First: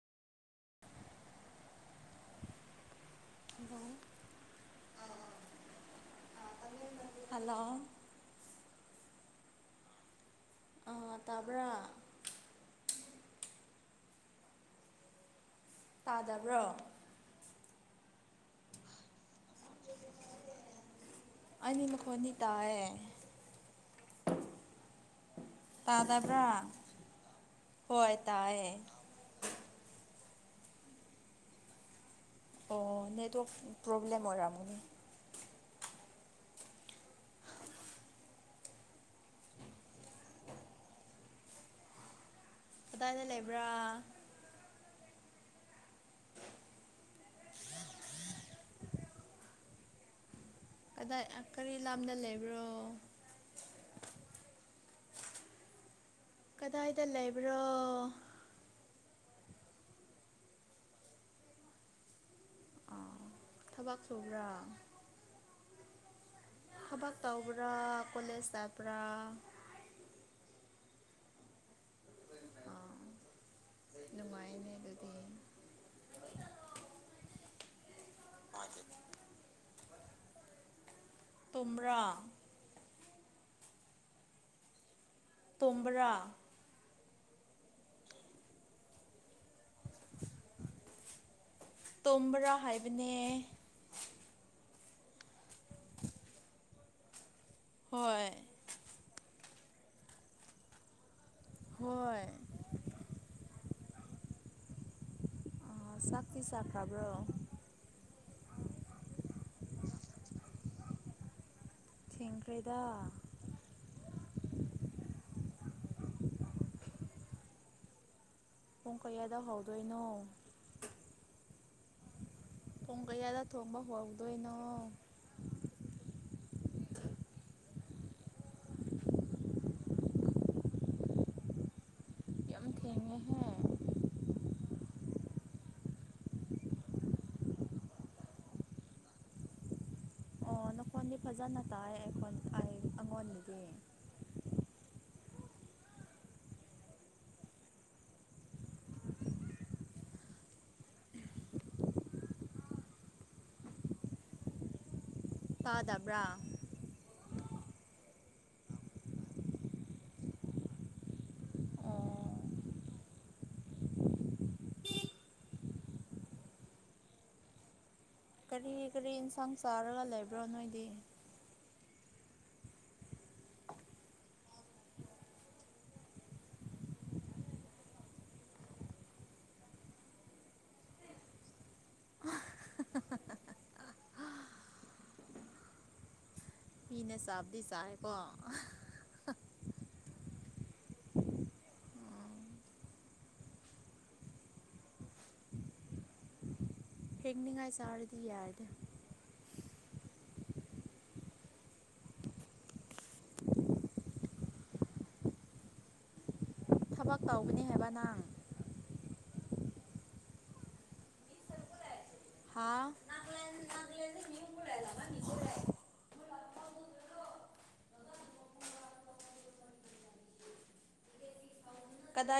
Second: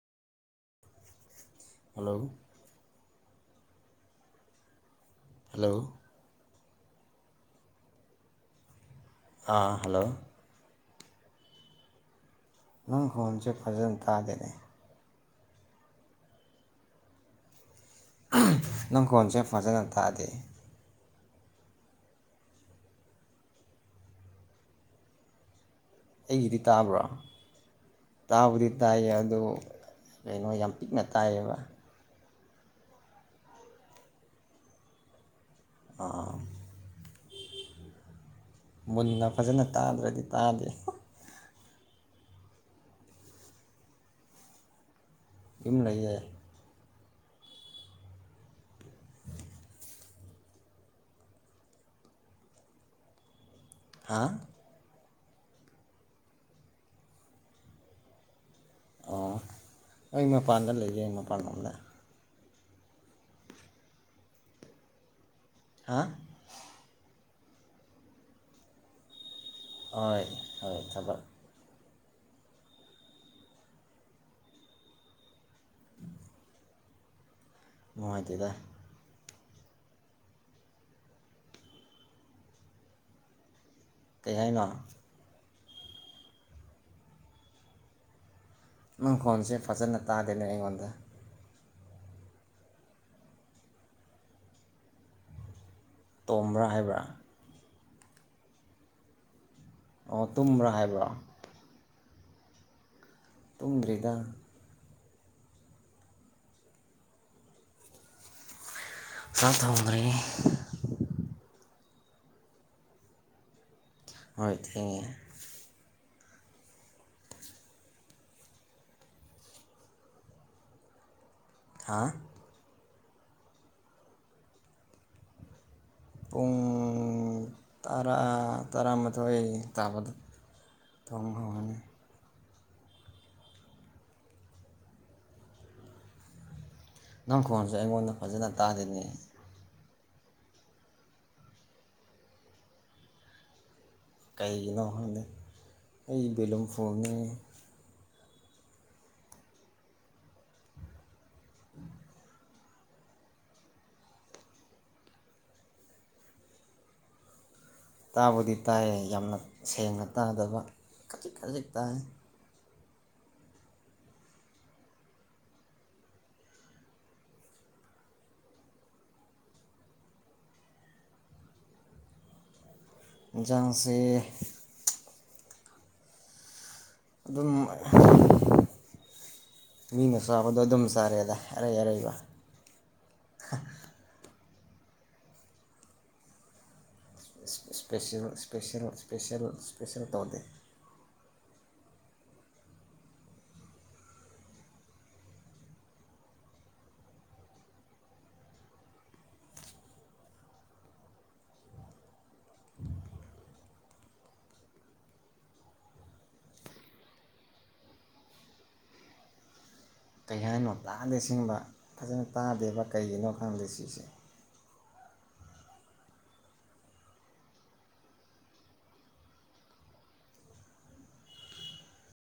hello [unintelligible] hello hello ꯑꯥ hello ꯑ ꯇꯥꯕ꯭ꯔꯥ ꯅꯪ ꯍꯣꯟꯁꯦ ꯐꯖꯅ ꯇꯥꯗꯅꯦ ꯑꯩ ꯇꯥꯗꯕ꯭ꯔꯣ [unintelligible] ꯅꯪꯈꯣꯟꯁꯦ ꯐꯖꯅ ꯊꯥꯗꯦ ꯑꯩ ꯑꯩꯅꯤ ꯃꯈꯣꯅꯤ ꯇꯥꯏꯌꯦ ꯇꯥꯗꯕ꯭ꯔꯥ ꯑꯩꯒꯤꯗꯤ ꯇꯥꯕ꯭ꯔꯣ ꯇꯥꯕꯨꯗꯤ ꯇꯥꯏꯌꯦ ꯑꯗꯨꯕꯨ ꯀꯩꯅꯣ ꯌꯥꯝ ꯄꯤꯛꯅ ꯇꯥꯏꯌꯦꯕ ꯑꯣ ꯅꯦꯠꯋꯥꯔꯛ ꯄꯣꯕ꯭ꯂꯂꯦꯝ ꯑꯣꯏꯔꯕꯅꯤ ꯑ ꯃꯨꯟꯅ ꯐꯖꯅ ꯇꯥꯗ꯭ꯔꯗꯤ ꯇꯥꯗꯦ ꯀꯗꯥꯏꯗ ꯂꯩꯕ꯭ꯔꯥ ꯌꯨꯝ ꯂꯩꯩꯉꯦ ꯑꯗꯥ ꯑ ꯀꯔꯤ ꯂꯥꯝꯗ ꯂꯩꯕ꯭ꯔꯣ ꯍꯥ ꯀꯗꯥꯏꯗ ꯂꯩꯕ꯭ꯔꯣ ꯑꯣ ꯑꯩ ꯃꯄꯥꯟꯗ ꯂꯩꯌꯦ ꯃꯄꯥꯟ ꯂꯝꯗ ꯑꯥ ꯊꯕꯛ ꯁꯨꯧꯕ꯭ꯔꯥ ꯍꯥ ꯇꯧꯕ꯭ꯔꯥ ꯀꯣꯂꯦꯖ ꯆꯠꯕ꯭ꯔꯥ ꯍꯣꯏ ꯍꯣꯏ ꯊꯕꯛ ꯑꯥ ꯅꯨꯡꯉꯥꯏꯅꯦꯅ ꯑꯗꯗꯤ ꯅꯨꯡꯉꯥꯏꯇꯦꯗ ꯇꯨꯝꯕꯔ ꯀꯩ ꯍꯥꯏꯅꯣ ꯇꯨꯝꯕ꯭ꯔꯥ ꯅꯪ ꯐꯣꯟꯁꯦ ꯐꯖꯅ ꯇꯥꯗꯦꯅꯦ ꯑꯩꯉꯣꯟꯗ ꯇꯨꯝꯕꯔꯥ ꯍꯥꯏꯕꯅꯦ ꯇꯣꯝꯕ꯭ꯔꯥ ꯍꯥꯏꯕ꯭ꯔꯥ ꯍꯣꯏ ꯑꯣ ꯇꯨꯝꯕ꯭ꯔꯥ ꯍꯥꯏꯕ꯭ꯔꯣ ꯍꯣꯏ ꯇꯨꯝ꯭ꯗꯔꯤꯗ ꯑꯣ ꯆꯇꯤ ꯆꯥ ꯈꯔꯥꯕ꯭ꯔꯣ [unintelligible] ꯆꯥꯛ ꯊꯣꯡꯗ꯭ꯔꯤ ꯊꯦꯡꯒ꯭ꯔꯤꯗ ꯑꯣꯏ ꯊꯦꯡꯉꯦ ꯄꯨꯡ ꯀꯌꯥꯗ ꯍꯧꯗꯣꯏꯅꯣ ꯍꯥ ꯄꯨꯡ ꯀꯌꯥꯗ ꯊꯣꯡꯕ ꯍꯧꯗꯣꯏꯅꯣ ꯎꯡ ꯇꯔꯥ ꯇꯔꯥꯃꯊꯣꯏ ꯇꯥꯕꯗ ꯊꯣꯡꯕ ꯍꯧꯔꯅꯤ ꯏꯡꯉꯦꯍꯦ ꯅꯪ ꯈꯣꯟꯁꯦ ꯑꯩꯉꯣꯟꯗ ꯐꯖꯅ ꯇꯥꯗꯦꯅꯦ ꯑꯣ ꯅꯈꯣꯟꯗꯤ ꯐꯖꯅ ꯇꯥꯏ ꯑꯩ ꯑꯩꯉꯣꯟꯗꯗꯤ ꯀꯩꯒꯤꯅꯣ ꯈꯪꯗꯦ ꯑꯩ ꯕꯦꯂꯨꯝ ꯐꯣꯔꯃꯤ ꯎꯝ [inaudible] ꯇꯗꯕ꯭ꯔꯥ ꯇꯥꯕꯨꯗꯤ ꯇꯥꯏꯌꯦ ꯌꯥꯝꯅ ꯁꯦꯡꯅ ꯇꯥꯗꯕ ꯈꯖꯤꯛ ꯈꯖꯤꯛ ꯑꯣ ꯇꯥꯏ ꯀꯔꯤ ꯀꯔꯤ ꯌꯦꯟꯁꯥꯡ ꯆꯥꯔꯒ ꯂꯩꯕ꯭ꯔꯣ ꯅꯣꯏꯗꯤ ꯍꯦꯟꯁꯥꯡꯁꯦ ꯑꯗꯨꯝ ꯃꯤꯅ ꯆꯕꯗꯣ ꯑꯗꯨꯝ ꯆꯔꯦꯗ ꯑꯔꯩ ꯑꯔꯩꯕ ꯃꯤꯅ ꯆꯥꯕꯗꯤ ꯆꯥꯏꯀꯣ ꯁ꯭ꯄꯦꯜꯁꯦꯜ ꯁ꯭ꯄꯦꯜꯁꯦꯜ ꯁ꯭ꯄꯦꯜꯁꯦꯜ ꯇꯧꯗꯦ ꯍꯦꯛꯅꯤꯡꯉꯥꯏ ꯆꯥꯔꯗꯤ ꯌꯥꯏꯗ [inaudible] ꯊꯕꯛ ꯇꯧꯕꯅꯤ ꯍꯥꯏꯕ ꯅꯪ ꯀꯩ ꯍꯥꯏꯅꯣ ꯇꯥꯗꯦ ꯑꯁꯦꯡꯕ ꯐꯖꯅ ꯍꯥ ꯇꯥꯗꯦꯕ ꯀꯩꯒꯤꯅꯣ ꯈꯪꯗꯦ ꯁꯤꯁꯦ ꯀꯗꯥꯏ